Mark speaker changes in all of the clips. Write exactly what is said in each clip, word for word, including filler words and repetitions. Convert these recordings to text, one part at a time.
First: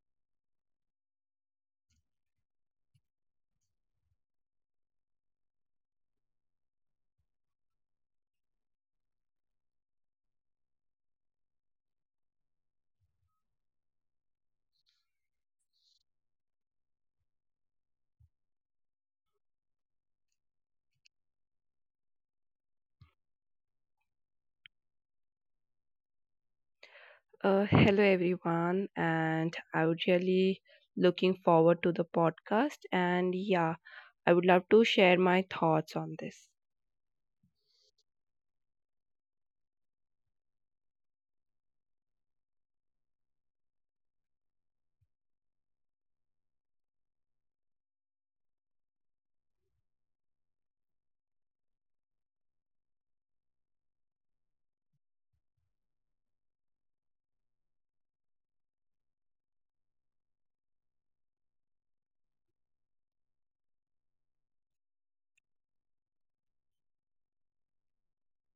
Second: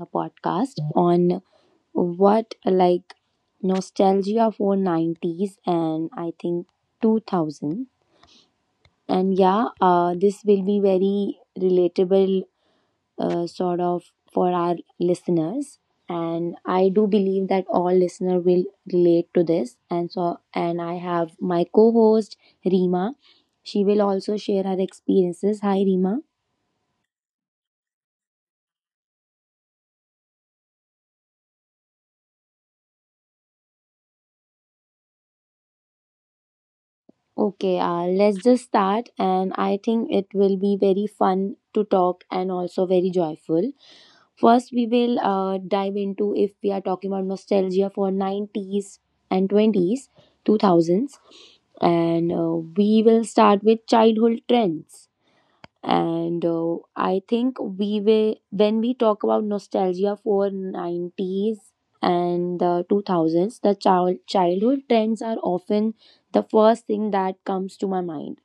Speaker 1: a podcast on what like nostalgia for nineties and I think two thousand. And yeah, uh, this will be very relatable uh, sort of for our listeners. And I do believe that all listener will relate to this. And so, and I have my co-host Rima. She will also share her experiences. Hi, Rima.
Speaker 2: Uh, hello, everyone, and I would really looking forward to the podcast. And yeah, I would love to share my thoughts on this.
Speaker 1: Okay, uh, let's just start, and I think it will be very fun to talk and also very joyful. First, we will uh, dive into if we are talking about nostalgia for nineties and twenties two thousands, and uh, we will start with childhood trends and uh, I think we will when we talk about nostalgia for nineties and the two thousands, the child childhood trends are often the first thing that comes to my mind,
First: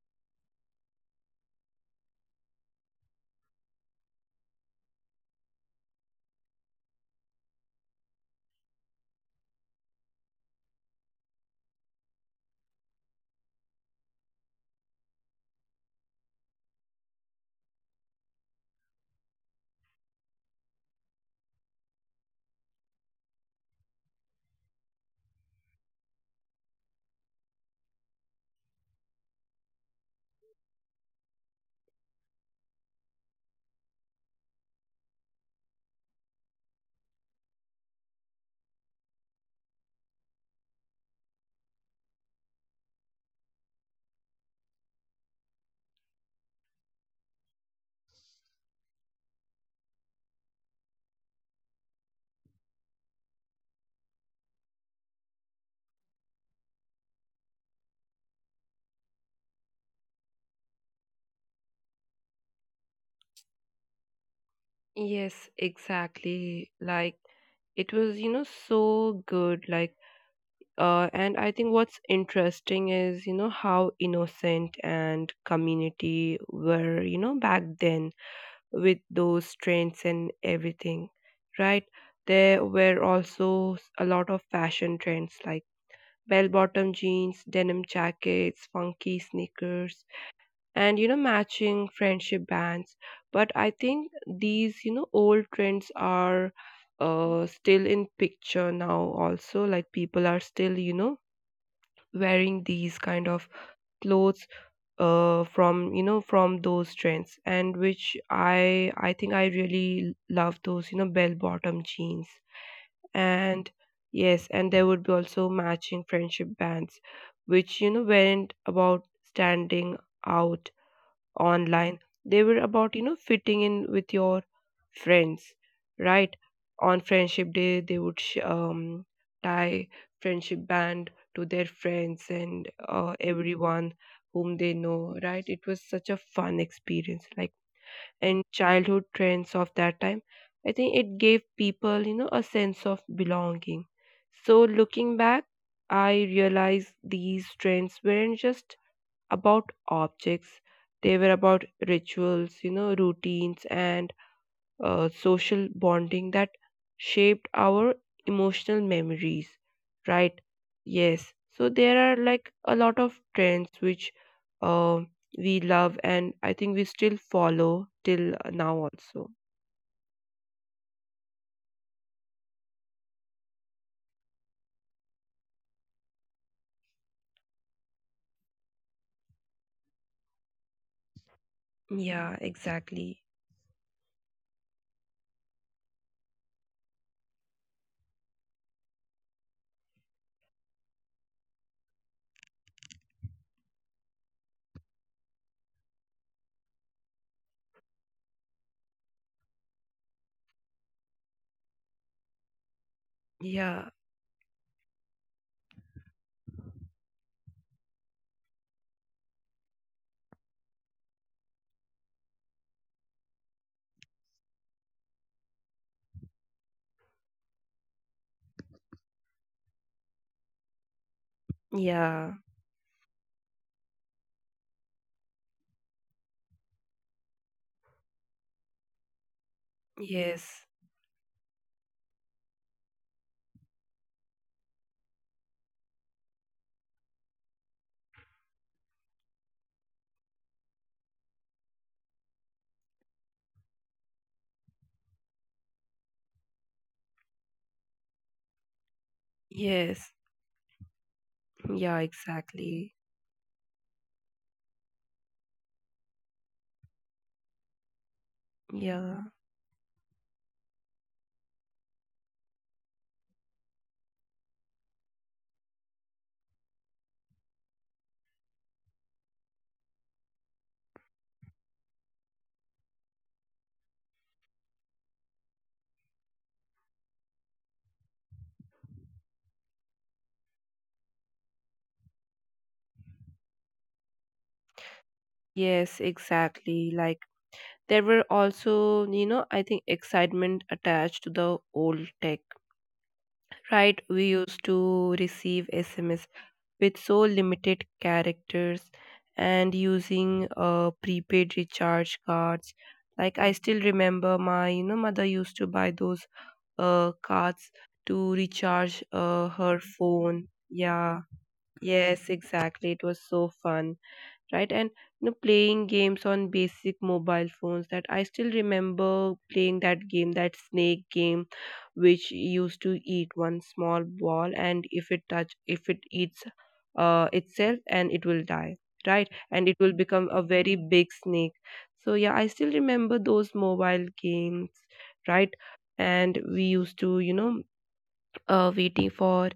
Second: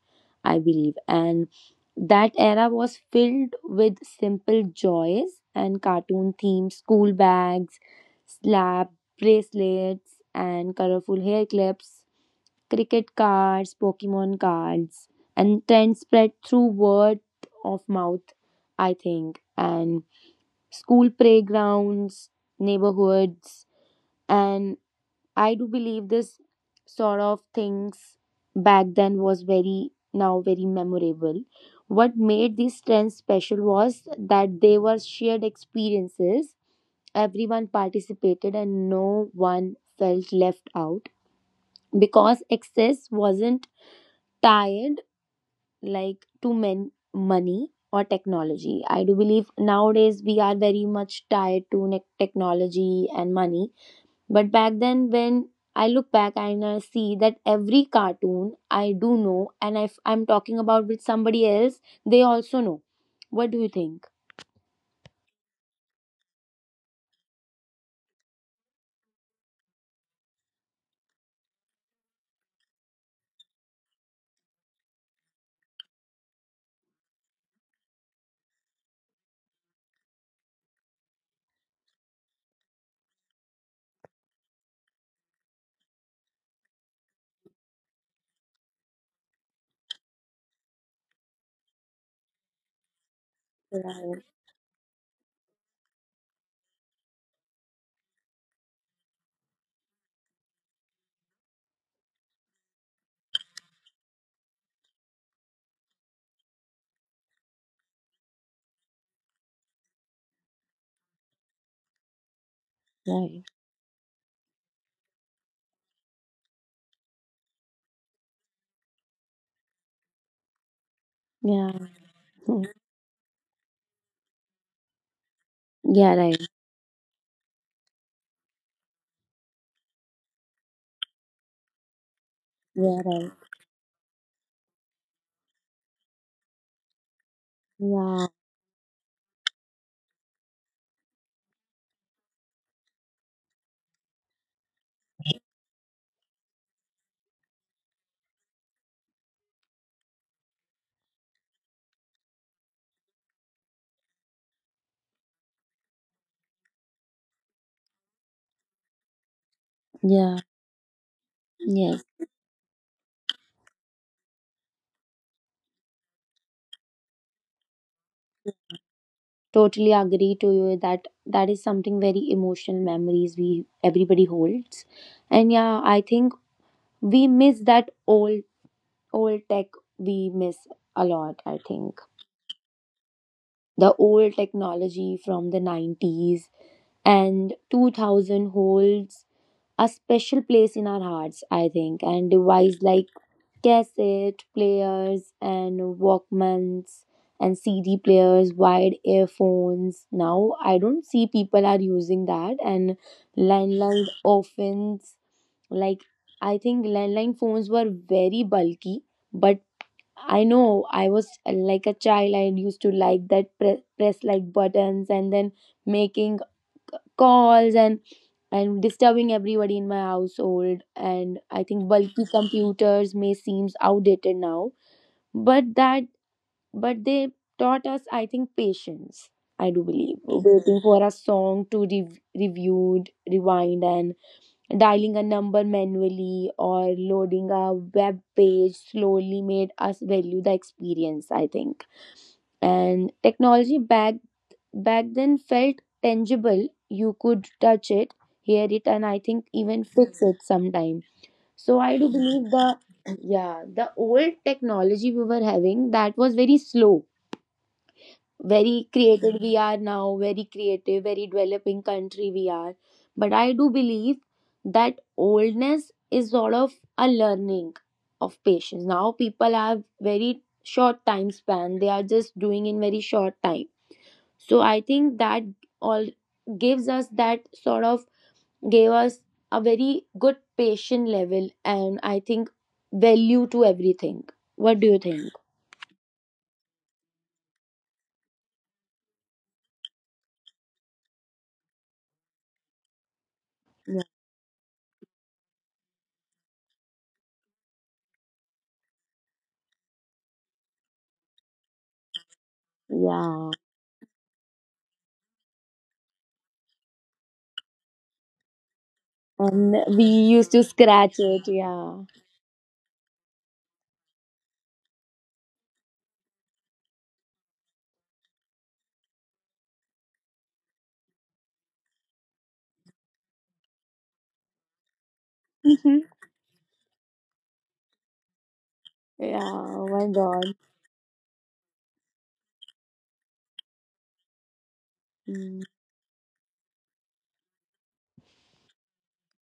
Speaker 1: I believe. And that era was filled with simple joys and cartoon themes, school bags, slab bracelets and colorful hair clips, cricket cards, Pokemon cards, and trends spread through word of mouth, I think, and school playgrounds, neighborhoods, and I do believe this sort of things back then was very now very memorable. What made these trends special was that they were shared experiences. Everyone participated and no one felt left out because excess wasn't tired like to men- money or technology. I do believe nowadays we are very much tied to ne- technology and money. But back then, when I look back and I see that every cartoon I do know, and if I'm talking about with somebody else, they also know. What do you think?
Speaker 2: Yes, exactly. Like it was, you know, so good. Like, uh, and I think what's interesting is, you know, how innocent and community were, you know, back then with those trends and everything, right? There were also a lot of fashion trends like bell bottom jeans, denim jackets, funky sneakers, and you know, matching friendship bands. But I think
Speaker 1: Right,
Speaker 2: these, you know, old trends are uh, still in picture now, also. Like people are still, you know, wearing these kind of clothes uh, from you know from those trends, and which i i think I really love those, you know, bell bottom jeans.
Speaker 1: right.
Speaker 2: And yes, and there would be also matching friendship bands, which you know weren't about standing out
Speaker 1: Yeah.
Speaker 2: online. They were about you know fitting in with your friends,
Speaker 1: Yeah,
Speaker 2: right?
Speaker 1: right.
Speaker 2: On friendship day, they would sh- um, tie friendship band to their friends, and
Speaker 1: Yeah,
Speaker 2: uh,
Speaker 1: right.
Speaker 2: everyone whom they know, right? It was such a fun experience. Like,
Speaker 1: Yeah,
Speaker 2: and childhood trends of that time, I think it gave people, you know, a sense of belonging. So looking back, I realized these trends weren't just about objects. They were about rituals, you know, routines and uh, social bonding that shaped our emotional memories,
Speaker 1: yeah,
Speaker 2: right? Yes. So there
Speaker 1: yes.
Speaker 2: are like a lot of trends which uh, we love, and I think we still follow till now also.
Speaker 1: Totally agree to you that that is something very emotional memories we everybody holds. And yeah, I think we miss that old old tech, we miss a lot, I think.
Speaker 2: Yeah, exactly.
Speaker 1: The old technology from the nineties and two thousand holds a special place in our hearts, I think. And device like cassette players and Walkmans and C D players, wired earphones. Now I don't see people are using that, and
Speaker 2: Yeah.
Speaker 1: landline often, like, I think landline phones were very bulky, but I know I was uh, like a child. I used to like that pre- press like buttons and then making calls and and disturbing everybody in my household. And I think bulky
Speaker 2: Yeah.
Speaker 1: computers may seems outdated now, but that but they taught us, I think, patience. I do believe
Speaker 2: Yes.
Speaker 1: waiting for a song to re- reviewed rewind and dialing a number manually or loading a web page slowly made us value the experience, I think. And technology back back then felt tangible. You could touch it, hear it, and I think even
Speaker 2: Yes.
Speaker 1: fix it sometime. So
Speaker 2: Yeah,
Speaker 1: I do believe the
Speaker 2: exactly.
Speaker 1: yeah the old technology we were having that was very slow, very
Speaker 2: Yeah.
Speaker 1: created we are now, very creative, very developing country we are. But I do believe that oldness is sort of a learning of patience. Now people have very short time span. They are just doing in very short time, so I think that all gives us that sort of gave us a very good patient level, and I think value to everything. What do you think?
Speaker 2: Yes, exactly. Like there were also, you know, I think excitement attached to the old tech. Right,
Speaker 1: Yeah,
Speaker 2: we used to receive S M S with so limited characters and using uh, prepaid recharge cards. Like I
Speaker 1: yeah.
Speaker 2: still remember my you know mother used to buy those uh cards to recharge uh, her
Speaker 1: And we
Speaker 2: phone.
Speaker 1: used to
Speaker 2: Yeah.
Speaker 1: scratch it, yeah.
Speaker 2: Yes, exactly. It was so fun, right? And you know, playing games on basic mobile phones. That I still remember playing that game, that snake game, which used to eat one small ball, and if it touch, if it eats uh, itself, and it will die, right?
Speaker 1: Yeah,
Speaker 2: And it will
Speaker 1: oh my
Speaker 2: become a
Speaker 1: god.
Speaker 2: very big snake. So yeah, I still remember those mobile games, right?
Speaker 1: Mm.
Speaker 2: And we used to, you know, uh, waiting for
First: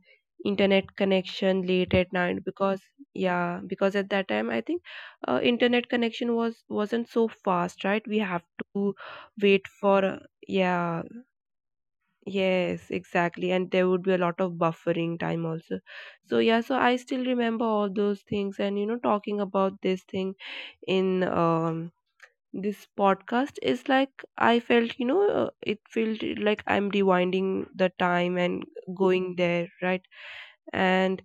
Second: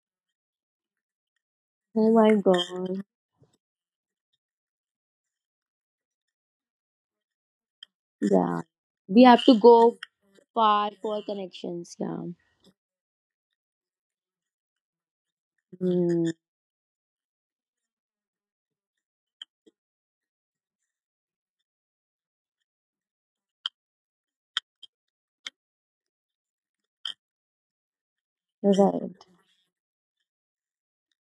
Speaker 2: internet connection late
Speaker 1: Oh
Speaker 2: at
Speaker 1: my
Speaker 2: night, because
Speaker 1: god,
Speaker 2: yeah, because at that time I think uh, internet connection was wasn't so fast, right? We have
Speaker 1: yeah,
Speaker 2: to
Speaker 1: we have to
Speaker 2: wait
Speaker 1: go
Speaker 2: for uh,
Speaker 1: far
Speaker 2: yeah.
Speaker 1: for connections, yeah.
Speaker 2: Yes, exactly, and there would be a lot of buffering time also.
Speaker 1: Mm.
Speaker 2: So yeah, so I still remember all those things. And you know, talking about this thing in um this podcast is like, I felt, you know, uh, it felt like I'm rewinding the time and
Speaker 1: Right.
Speaker 2: going there, right? And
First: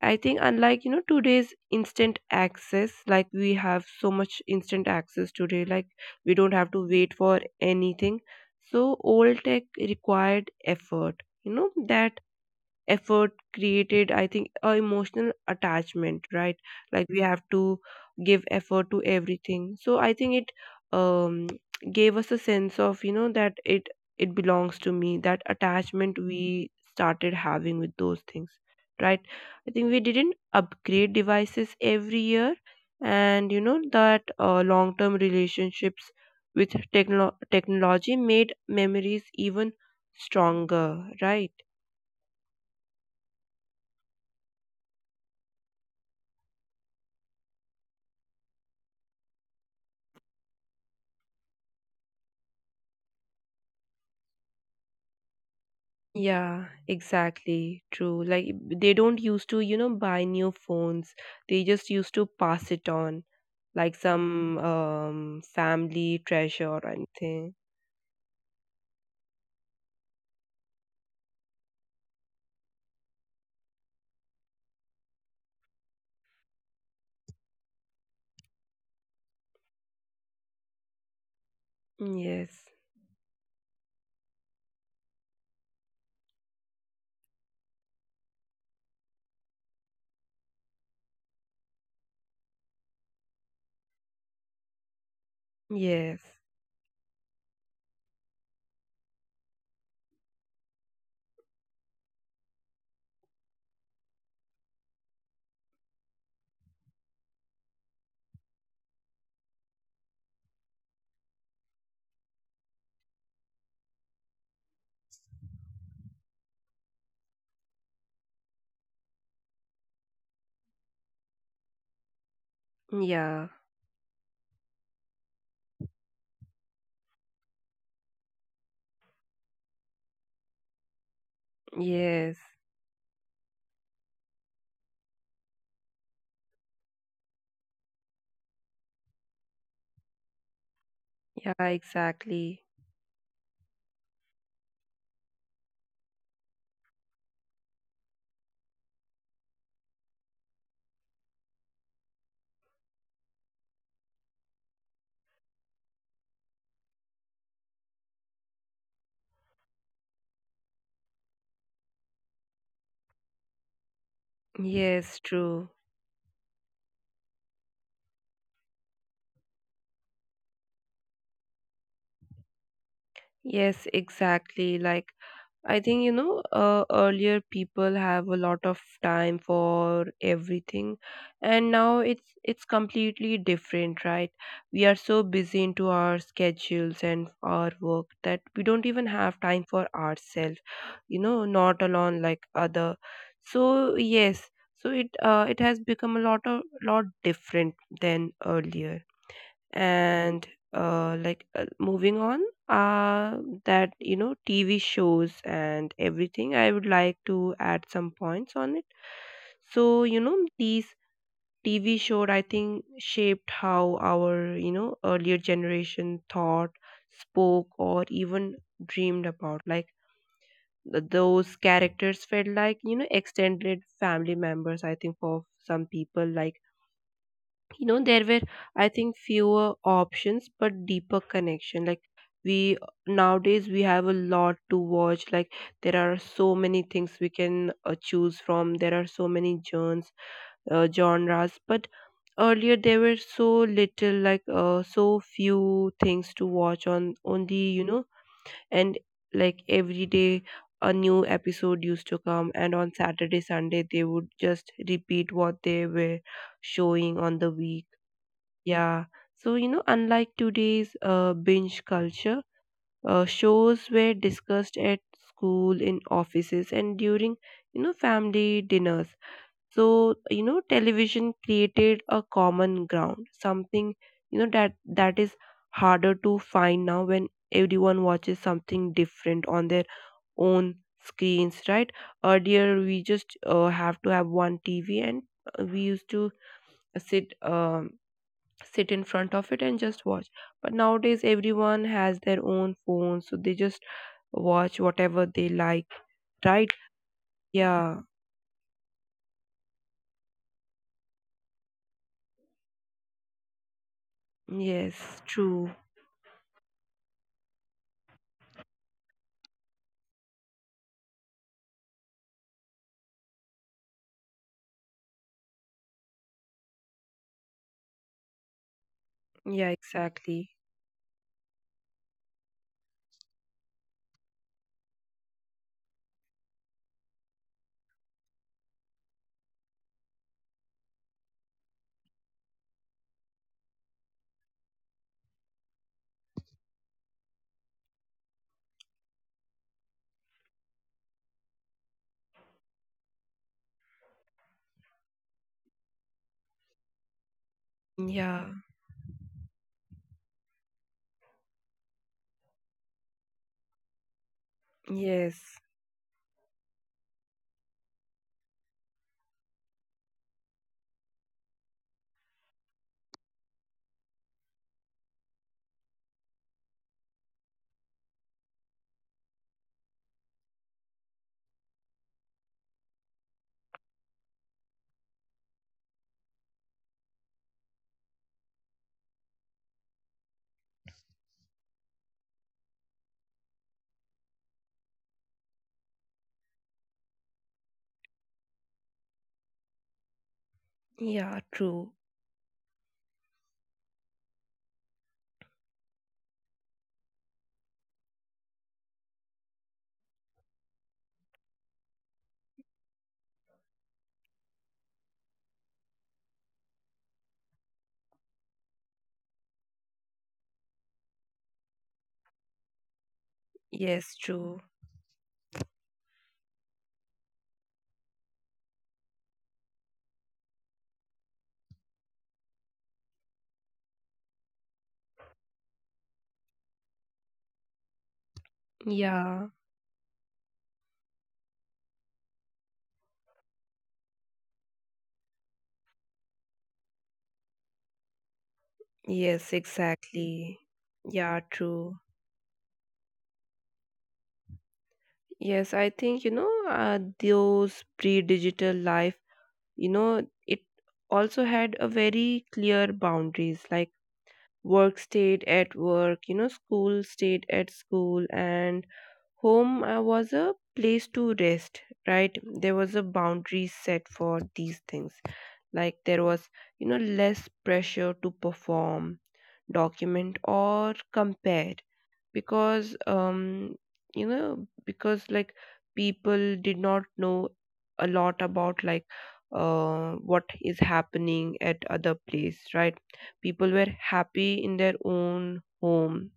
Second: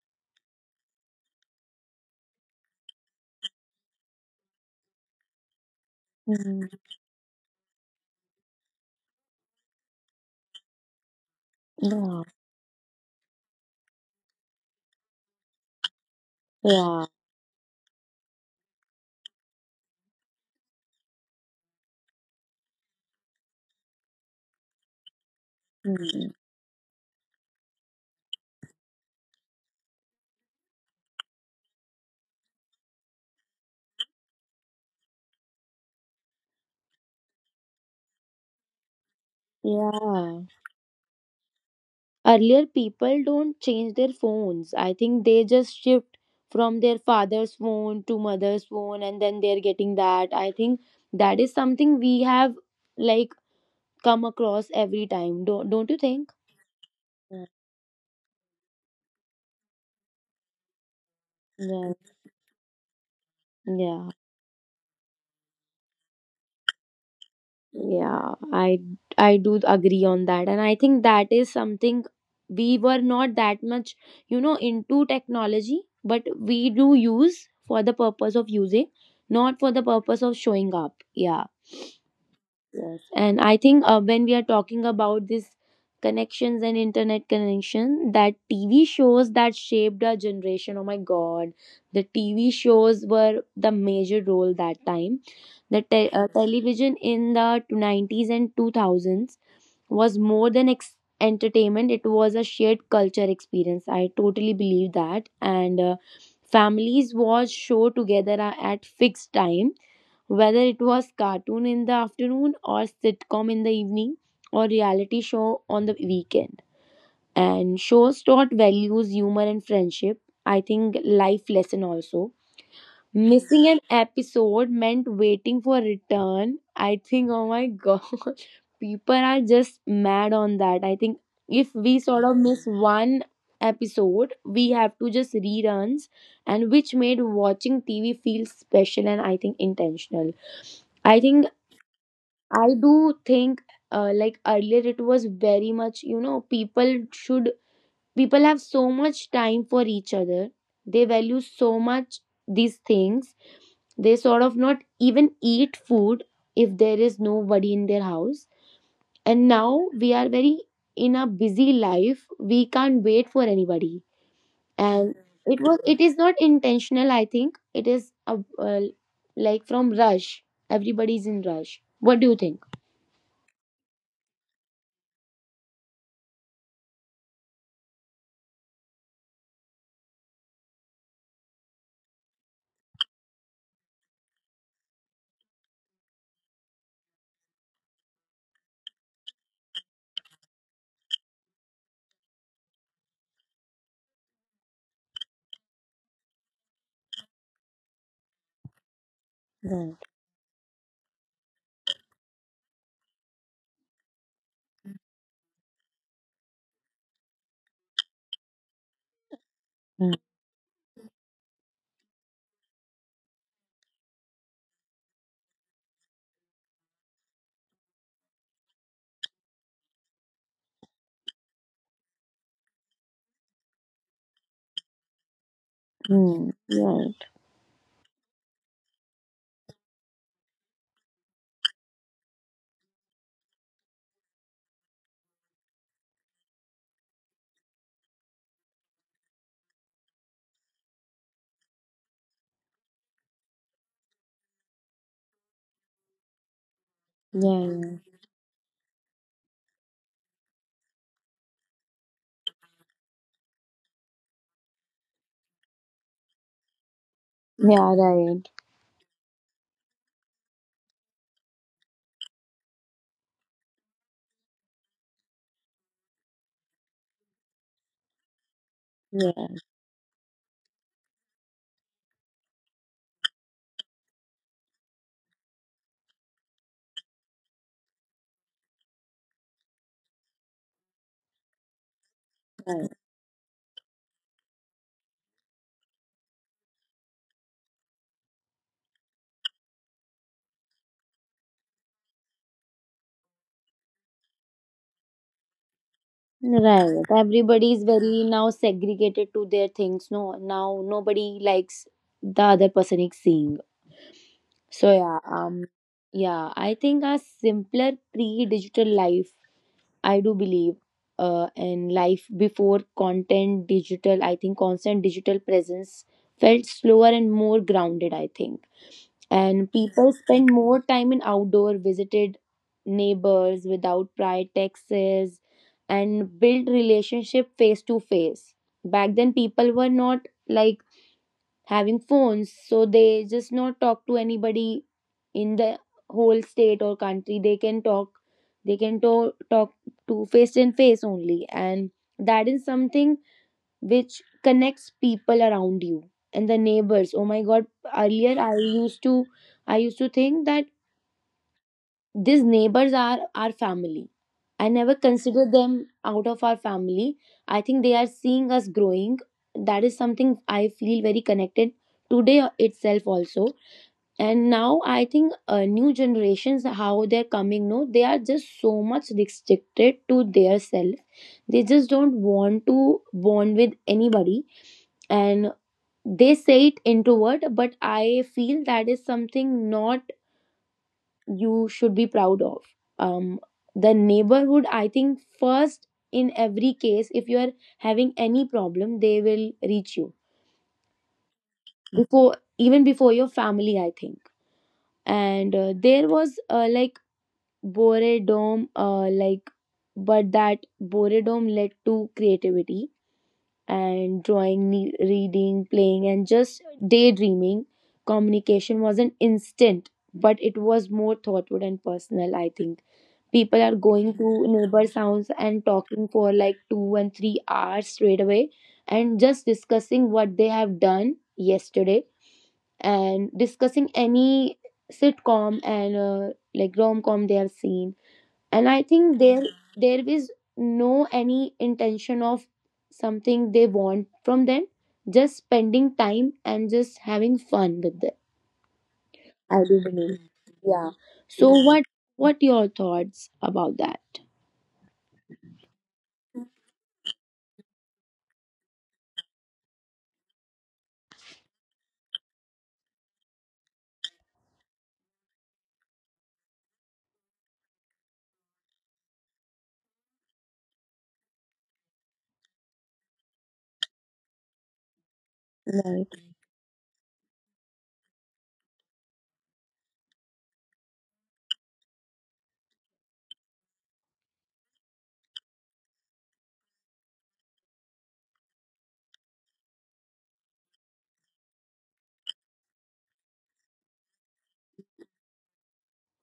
Speaker 2: I think, unlike, you know, today's instant access, like we have so much instant access today, like we don't have
Speaker 1: Mm.
Speaker 2: to wait for anything. So, old tech required effort, you know, that
Speaker 1: Yeah.
Speaker 2: effort created, I think, a emotional attachment, right?
Speaker 1: Yeah.
Speaker 2: Like we have to give effort to everything, so I think it um gave us a sense of you know that it it belongs to me. That attachment
Speaker 1: Mm.
Speaker 2: we started having with those things, right? I think we didn't upgrade devices every year, and you know that uh, long term relationships with techno- technology made memories even
Speaker 1: Yeah.
Speaker 2: stronger, right?
Speaker 1: Earlier, people don't change their phones. I think they just shift from their father's phone to mother's phone, and then they're getting that. I think that is something we have, like, come across every time. Don't don't you think?
Speaker 2: Yeah,
Speaker 1: Yeah,
Speaker 2: exactly. True. Like b- they don't used to, you know, buy new phones. They just
Speaker 1: yeah,
Speaker 2: used to pass it on like
Speaker 1: yeah.
Speaker 2: some um family treasure or anything.
Speaker 1: Yeah. I I do agree on that, and I think that is something we were not that much, you know, into technology, but we do use for the purpose of using, not for the purpose of showing up. Yeah.
Speaker 2: Mm, yes.
Speaker 1: Yes, and I think uh, when we are talking about these connections and internet connection, that T V shows that shaped our generation. Oh my God, the T V shows were the major role that time. The te-
Speaker 2: Yes.
Speaker 1: uh, television in the nineties and two thousands was more than ex- entertainment. It was a shared culture experience, I totally believe that. And uh, families watched show together a- at fixed time, whether it was cartoon in the afternoon or sitcom in the evening or reality show on the weekend. And shows taught values, humor and friendship, I think life lesson also.
Speaker 2: Yeah.
Speaker 1: Missing an episode meant waiting for return. I think, oh my god, people are just mad on that. I think if we sort
Speaker 2: Yes.
Speaker 1: of miss one episode, we have to just reruns, and which made watching T V feel special and I think intentional. I think
Speaker 2: Yeah, exactly.
Speaker 1: I do think uh, like earlier it was very much, you know, people should people have so much time for each other. They value so much these things. They sort of not even eat food if there is nobody in their house. And now we are very in a busy life. We can't wait for anybody. And
Speaker 2: Yes,
Speaker 1: it
Speaker 2: true.
Speaker 1: was it is not intentional. I think it is a, uh, like, from rush. Everybody's in rush. What do you think?
Speaker 2: Yes, exactly. Like I think you know uh, earlier people have a lot of time for everything, and now it's it's completely different, right? We are so busy into our schedules and our work that we don't even have time for ourselves, you know, not alone like other. So yes, so it uh, it has become a lot of lot different than earlier.
Speaker 1: Right.
Speaker 2: And uh, like uh, moving on, uh that you know TV shows and everything, I would like to add some points on it. So
Speaker 1: Mm.
Speaker 2: you know these TV show, I think, shaped how our you know earlier generation thought, spoke or even dreamed about. Like th- those characters felt like you know extended family members, I think, for some people.
Speaker 1: Mm.
Speaker 2: Like you know there were, I think, fewer options but deeper connection. Like we nowadays we have a lot to watch. Like there are so many things we can uh, choose from. There are so many genres, uh, genres but earlier there were so little, like uh, so few things to watch on, only
Speaker 1: Yeah.
Speaker 2: you know. And like every day a new episode used to come, and on Saturday Sunday they would just repeat what they were showing on the
Speaker 1: Yeah.
Speaker 2: week.
Speaker 1: Yeah, right.
Speaker 2: Yeah. So, you know, unlike today's uh, binge culture, uh, shows were discussed at school, in offices, and during, you know, family dinners.
Speaker 1: Yeah.
Speaker 2: So, you know, television created a common ground, something, you know, that that is harder to find now, when everyone watches something different on their own screens, right? Earlier,
Speaker 1: Right.
Speaker 2: we just uh, have to have one T V, and uh, we used to sit. Um, sit in front of it and just watch. But nowadays everyone has their own phone, so they just watch whatever they like, right?
Speaker 1: Right. Everybody is
Speaker 2: Yeah.
Speaker 1: very now segregated to their things. No, now nobody likes the other person is seeing. So
Speaker 2: Yes,
Speaker 1: yeah, um,
Speaker 2: true.
Speaker 1: yeah, I think a simpler pre-digital life, I do believe, uh, and life before content digital, I think constant digital presence felt slower and more grounded, I think.
Speaker 2: Yeah,
Speaker 1: And people
Speaker 2: exactly.
Speaker 1: spend more time in outdoor, visited neighbors without prior texts, and built relationship face to face. Back then, people were not like having phones, so they just not talk to anybody in the whole state or country. They can talk, they can to- talk to face and face only, and that is something which connects people around you. And the neighbors, oh my god, earlier
Speaker 2: Yeah.
Speaker 1: i used to i used to think that these neighbors are our family. I never consider
Speaker 2: Yes.
Speaker 1: them out of our family. I think they are seeing us growing. That is something I feel very connected today itself also. And now I think uh, new generations, how they're coming, no, they are just so much restricted to their self. They just don't want to bond with anybody, and they say it introvert, but I feel that is something not you should be proud of. um the neighborhood, I think first in every case, if you are having any problem, they will reach you
Speaker 2: Yeah, true.
Speaker 1: before, even before your family, I think. And uh, there was, uh, like, boredom, uh, like, but that boredom led to creativity and drawing, ne- reading, playing and just daydreaming. Communication wasn't instant, but it was more thoughtful and personal, I think. People are going
Speaker 2: Yes,
Speaker 1: to
Speaker 2: true.
Speaker 1: neighbors' house and talking for like two and three hours straight away, and just discussing what they have done yesterday, and discussing any sitcom and uh, like rom-com they have seen. And I think there
Speaker 2: Yeah.
Speaker 1: there is no any intention of something they want from them, just spending time and just having fun with them,
Speaker 2: Yes,
Speaker 1: I do believe.
Speaker 2: exactly.
Speaker 1: Yeah.
Speaker 2: Yeah,
Speaker 1: So what
Speaker 2: true.
Speaker 1: what your thoughts about that?
Speaker 2: Yes, I think you know uh, those pre-digital life, you know, it also had a very clear boundaries. Like work stayed at work, you know, school stayed at school, and home uh, was a place to rest, right? There was a boundary set for these things. Like there
Speaker 1: Right,
Speaker 2: was, you know, less pressure to perform, document or compare, because um you know, because like people did not know a lot about like uh what is happening at other place, right? People were happy in their own home,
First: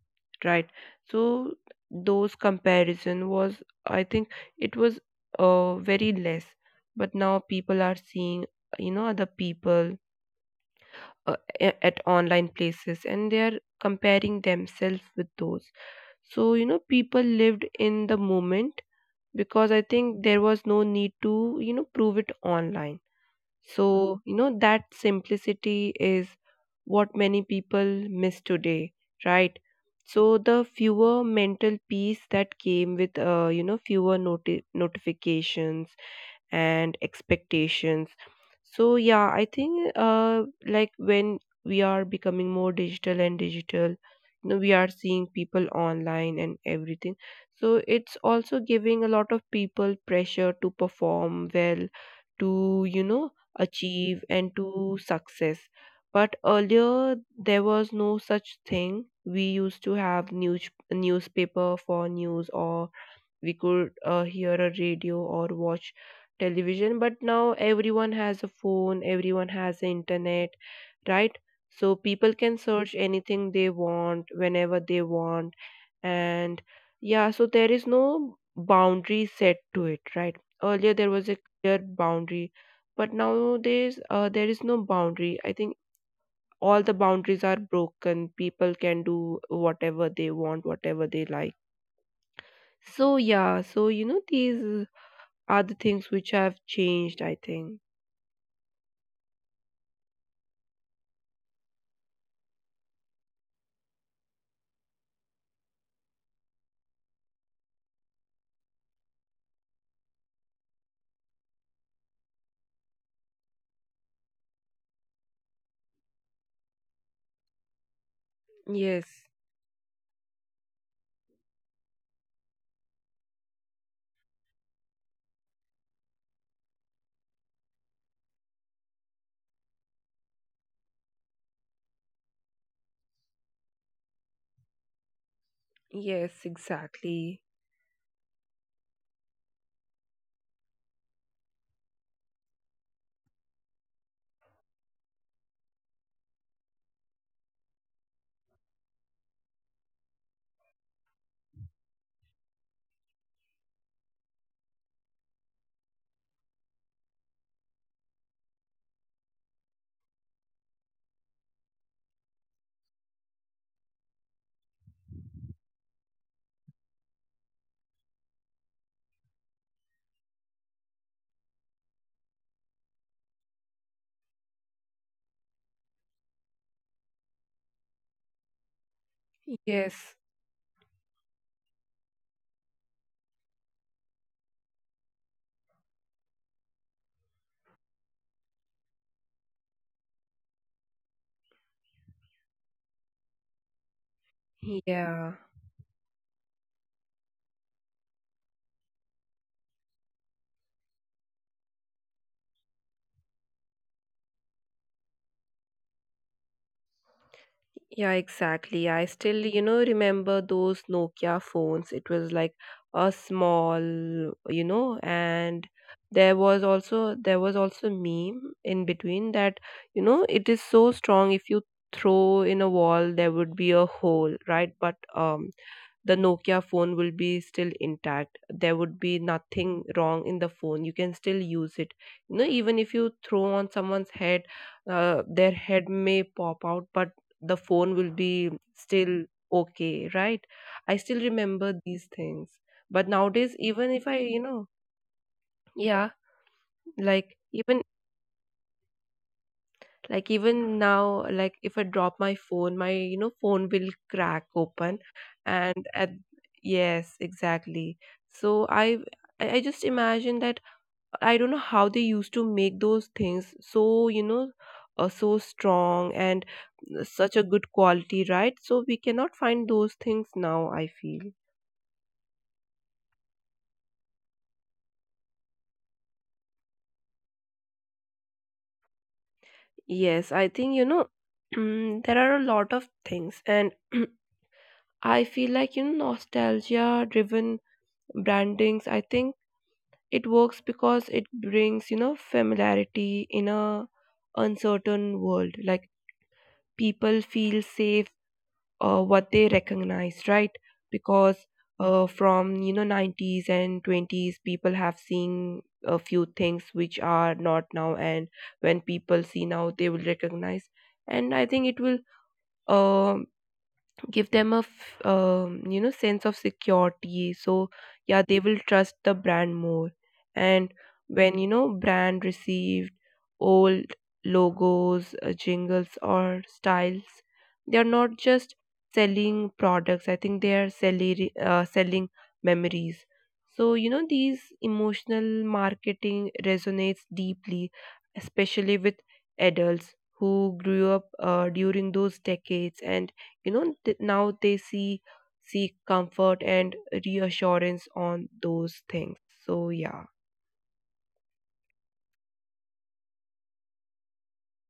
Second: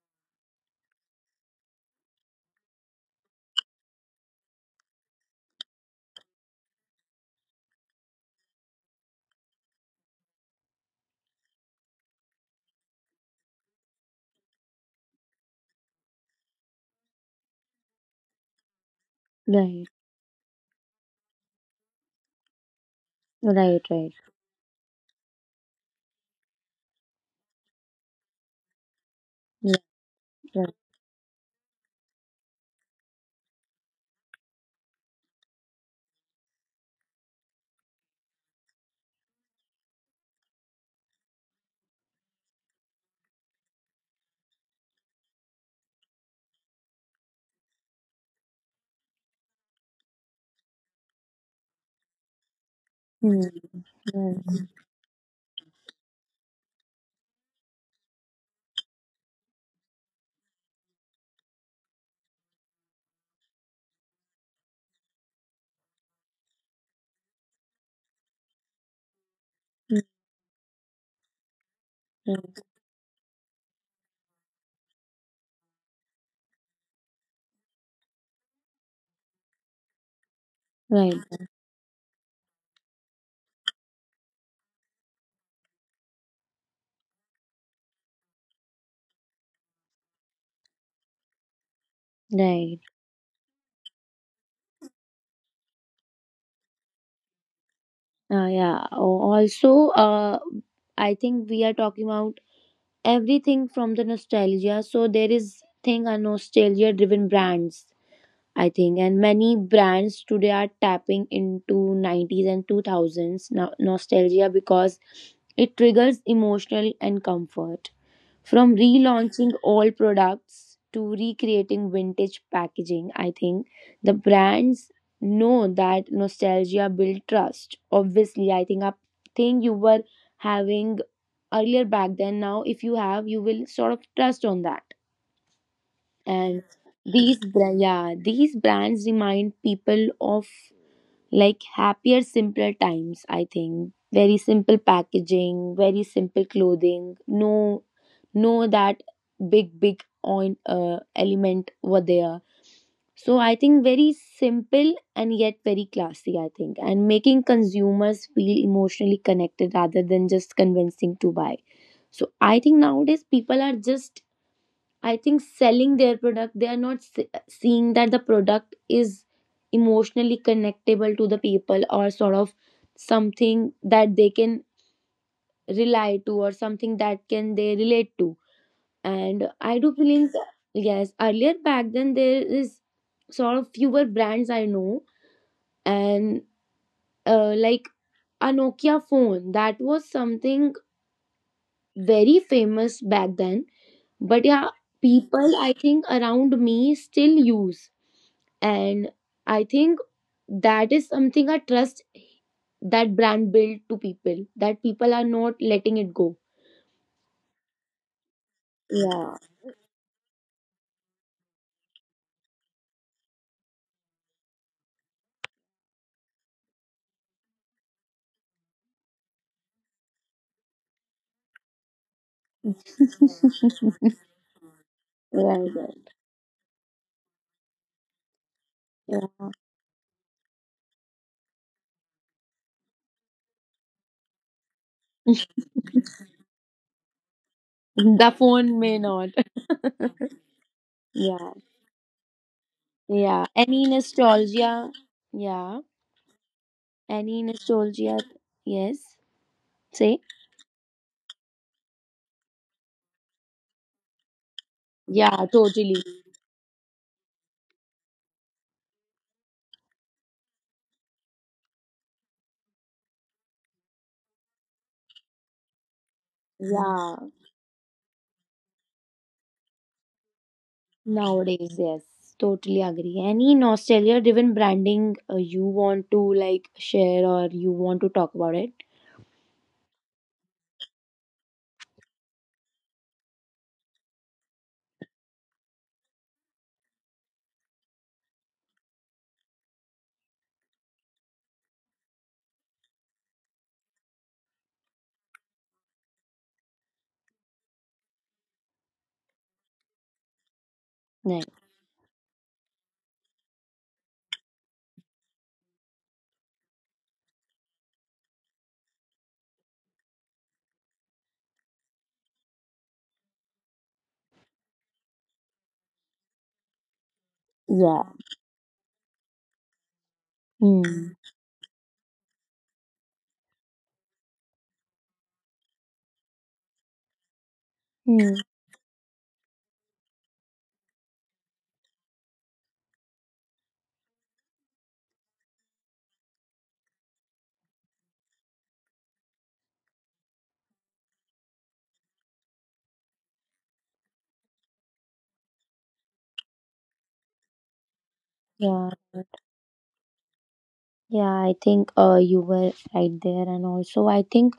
Speaker 2: right? So those comparison was, I think, it was uh very less. But now people are seeing, you know, other people uh, a- at online places, and they are comparing themselves with those. So, you know, people lived in the moment because I
Speaker 1: right.
Speaker 2: think there was no need to, you know, prove it online.
Speaker 1: Right, right.
Speaker 2: So, you know, that simplicity is what many people miss today, right?
Speaker 1: Yeah,
Speaker 2: So, the
Speaker 1: right.
Speaker 2: fewer mental peace that came with, uh, you know, fewer noti- notifications and expectations. So yeah, I think uh, like when we are becoming more digital and digital, you know, we are seeing people online and everything. So it's also giving a lot of people pressure to perform well, to you know
Speaker 1: Hmm,
Speaker 2: achieve and to success. But earlier there was no such thing. We used to have news newspaper for news, or we could uh, hear a radio or watch television. But now everyone has a phone, everyone has the internet, right? So people
Speaker 1: right,
Speaker 2: can search anything they want whenever they want. And yeah, so there is no boundary set to it, right? Earlier there
Speaker 1: right,
Speaker 2: was a
Speaker 1: right,
Speaker 2: clear boundary, but nowadays uh, there is no boundary, I think. All the boundaries are broken. People can do whatever they want, whatever they like.
Speaker 1: right.
Speaker 2: So yeah, so you know these are the things which have changed, I think.
Speaker 1: Uh, yeah. Oh, also, uh, I think we are talking about everything from the nostalgia. So there is thing are nostalgia-driven brands, I think, and many brands today are tapping into nineties and two thousands no- nostalgia because it triggers emotional and comfort. From
Speaker 2: Yes,
Speaker 1: relaunching all products to recreating vintage packaging, I think the brands know that nostalgia builds trust. Obviously, I think a thing you were having earlier back then, now if you have, you will sort of trust on that.
Speaker 2: yes,
Speaker 1: And
Speaker 2: exactly.
Speaker 1: these, bra- yeah, these brands remind people of like happier, simpler times, I think. Very simple packaging, very simple clothing, no know that big big on uh, element were there. So I think very simple and yet very classy, I think, and making consumers feel emotionally connected rather than just convincing to buy. So I think nowadays people are just, I think, selling their product. They are not se- seeing that the product is emotionally connectable to the people or sort of something that they can rely to or something that can they relate to, and I do
Speaker 2: Yes,
Speaker 1: feelings. Yes, earlier back then there is sort of fewer brands I know, and uh, like a Nokia phone, that was something very famous back then, but yeah,
Speaker 2: yeah.
Speaker 1: people I think around me still use, and I think that is something I trust, that brand built to people that people are not letting it go.
Speaker 2: Yeah, exactly. I
Speaker 1: Yeah,
Speaker 2: still, you know, remember those Nokia phones. It was like a small, you know, and there was also there was also meme in between that, you know, it is so strong. If you throw in a wall there would be a hole, right? But um
Speaker 1: right,
Speaker 2: the
Speaker 1: right.
Speaker 2: Nokia phone will be still intact. There would be
Speaker 1: Yeah,
Speaker 2: nothing wrong in the phone. You can still use it. You know, even if you throw on someone's head, uh, their head may pop out, but the phone will
Speaker 1: the
Speaker 2: be
Speaker 1: phone may
Speaker 2: still
Speaker 1: not.
Speaker 2: okay, right? I still
Speaker 1: Yeah.
Speaker 2: remember these things. But nowadays,
Speaker 1: Yeah.
Speaker 2: even
Speaker 1: Any
Speaker 2: if I, you know,
Speaker 1: nostalgia? Yeah.
Speaker 2: yeah, like
Speaker 1: Any
Speaker 2: even,
Speaker 1: nostalgia? Yes.
Speaker 2: like
Speaker 1: Say?
Speaker 2: even now, like if I drop my phone, my, you know, phone will crack open.
Speaker 1: Yeah,
Speaker 2: And at,
Speaker 1: totally.
Speaker 2: yes exactly. So i i I just imagine that I don't know how they used to make those things so, you know, uh, so strong and uh,
Speaker 1: Yeah.
Speaker 2: such a good quality, right? So we cannot find those things now, I feel.
Speaker 1: Nowadays, yes. Totally agree. Any nostalgia driven branding uh, you want to like share or you want to talk about it?
Speaker 2: Yes, I think, you know, there are a lot of things, and I feel like, you know, nostalgia driven brandings, I think, it works because it brings, you know, familiarity in a uncertain world. Like people feel safe uh, what they recognize, right? Because
Speaker 1: Right.
Speaker 2: uh, from you know nineties and twenties, people have seen a few things which are not now. And when people see now, they will recognize, and I think it will um give them a f- um, you know, sense of security. So
Speaker 1: Yeah.
Speaker 2: yeah, they will trust the brand more. And
Speaker 1: Mm.
Speaker 2: when you know brand received old logos, uh, jingles or styles, they are not
Speaker 1: Mm.
Speaker 2: just selling products. I think they are selling uh, selling memories. So you know these emotional marketing resonates deeply, especially with adults who grew up uh, during those decades. And you know th- now they see seek comfort and reassurance on those
Speaker 1: Yeah.
Speaker 2: things. So yeah.
Speaker 1: Yeah, I think uh, you were right there, and also I think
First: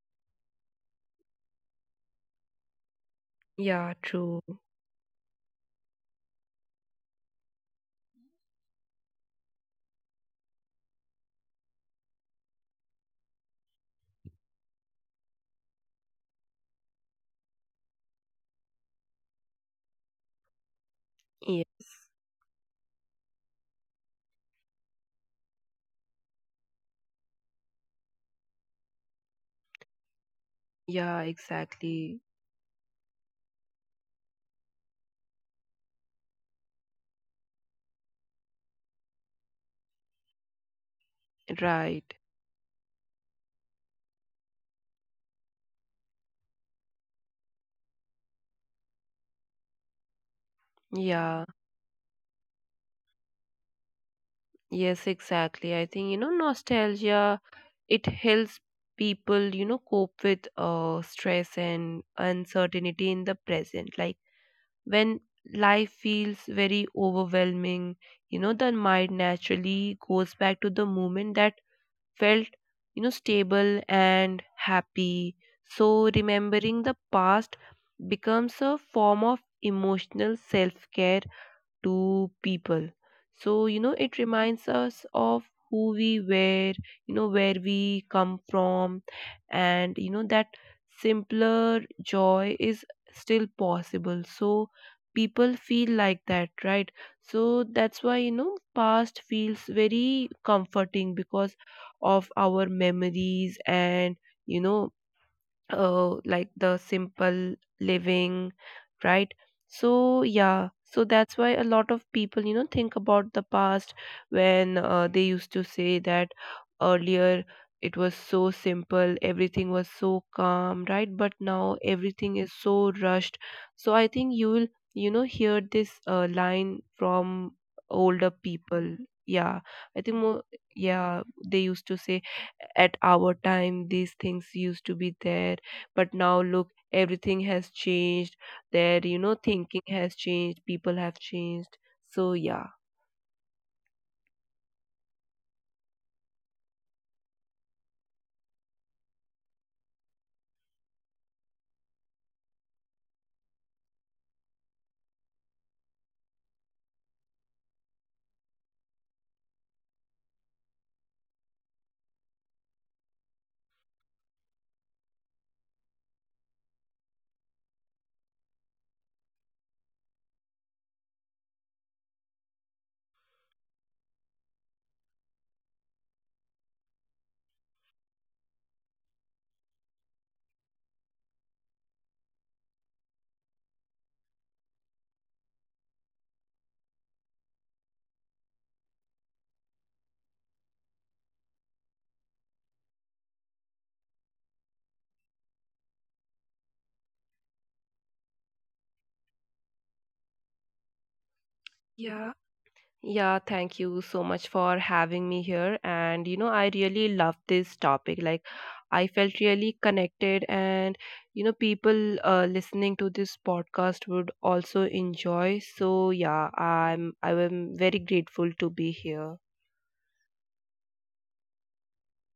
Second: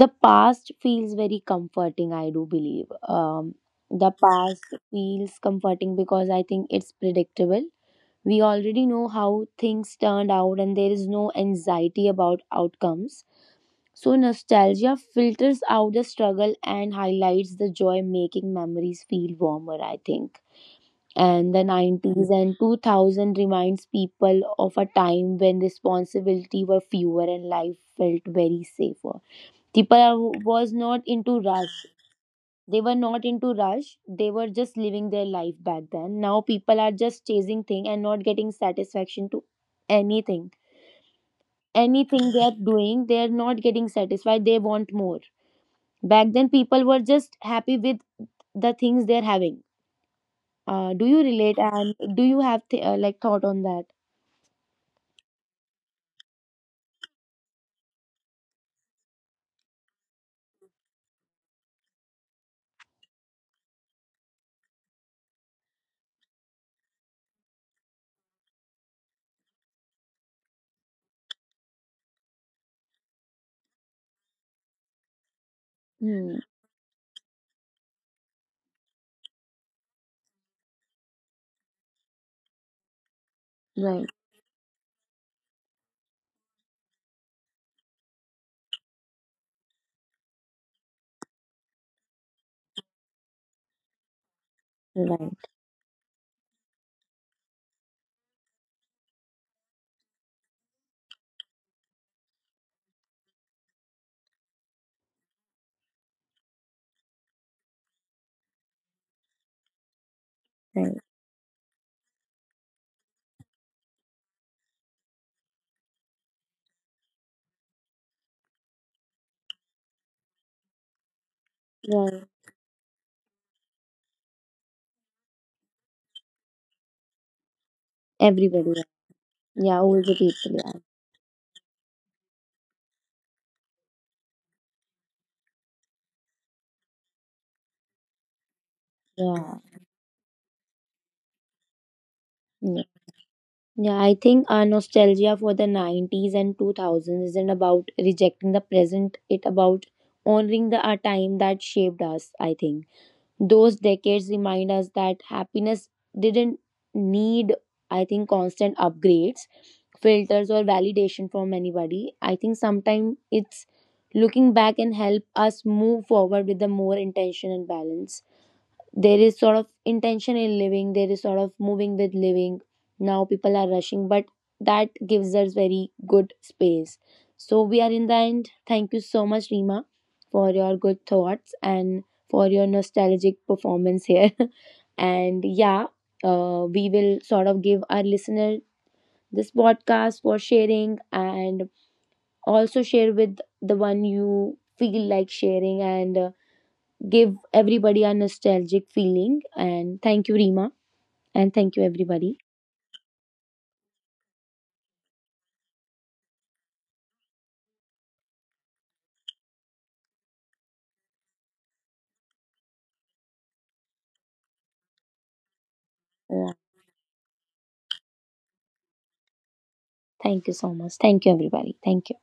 Speaker 1: the past feels very comforting, I do believe. Um,
Speaker 2: Yeah,
Speaker 1: the
Speaker 2: true.
Speaker 1: past feels comforting because I think it's predictable. We already know how things turned out, and there is no anxiety about outcomes. So, nostalgia filters out the struggle and highlights the joy, making memories feel warmer, I think. And the
Speaker 2: Yes.
Speaker 1: nineties and two thousand reminds people of a time when responsibility were fewer and life felt very safer. People are, was not
Speaker 2: Yeah,
Speaker 1: into rush,
Speaker 2: exactly.
Speaker 1: they were not into rush, they were just living their life back then. Now people are just chasing thing and not getting satisfaction to anything.
Speaker 2: Right.
Speaker 1: Anything they are doing they are not getting satisfied, they want more. Back then people were just happy with the things they're having. Uh, do you
Speaker 2: Yeah.
Speaker 1: relate and do you have th- uh, like thought on that?
Speaker 2: Yes, exactly, I think, you know, nostalgia, it helps people, you know, cope with uh stress and uncertainty in the present. Like when life feels very overwhelming, you know, the mind naturally goes back to the moment that felt, you know, stable and happy. So
Speaker 1: Hmm.
Speaker 2: remembering the past becomes a form of emotional self care to people. So, you know,
Speaker 1: Right,
Speaker 2: it reminds us of who we were, you know, where we come from, and you know, that simpler joy is still possible. So,
Speaker 1: right,
Speaker 2: people feel like that, right? So, that's why, you know, past feels very comforting because of our memories and, you know, uh, like the simple living, right? So, yeah, so
Speaker 1: right,
Speaker 2: that's why a lot of people, you know, think about the past, when uh, they used to say that earlier it was so simple, everything was so calm, right? But now everything
Speaker 1: right,
Speaker 2: is so rushed. So, I think you will, you know, hear this uh, line from older
Speaker 1: everybody,
Speaker 2: people. Yeah,
Speaker 1: yeah,
Speaker 2: I
Speaker 1: all
Speaker 2: think
Speaker 1: the
Speaker 2: more,
Speaker 1: people,
Speaker 2: yeah, they used to say at our time these things used to be there, but now look, everything has changed. Their you know
Speaker 1: yeah,
Speaker 2: thinking has changed, people have changed. So yeah.
Speaker 1: yeah. Yeah, I think our nostalgia for the nineties and two thousands isn't about rejecting the present, it about honoring the our time that shaped us, I think. Those decades remind us that happiness didn't need, I think, constant upgrades, filters or validation from anybody. I think sometimes it's looking back and help us move forward with the more intention and balance. There is sort of intention in living, there is sort of moving with living. Now people are rushing, but that gives us very good space. So we are in the end, thank you so much, Rima, for your good thoughts and for your nostalgic performance here. And yeah, uh, we will sort of give our listener this podcast for sharing, and also share with the one you feel like sharing, and uh, give everybody a nostalgic feeling. And thank you, Rima. And thank you,
Speaker 2: Yeah.
Speaker 1: everybody.
Speaker 2: Yeah, thank you so much for having me here. And you know, I really love this topic. Like, I felt really connected, and you know, people uh, listening to this podcast would also enjoy. So yeah,
Speaker 1: Yeah.
Speaker 2: I'm I am very grateful to be here.
Speaker 1: Thank you so much. Thank you, everybody. Thank you.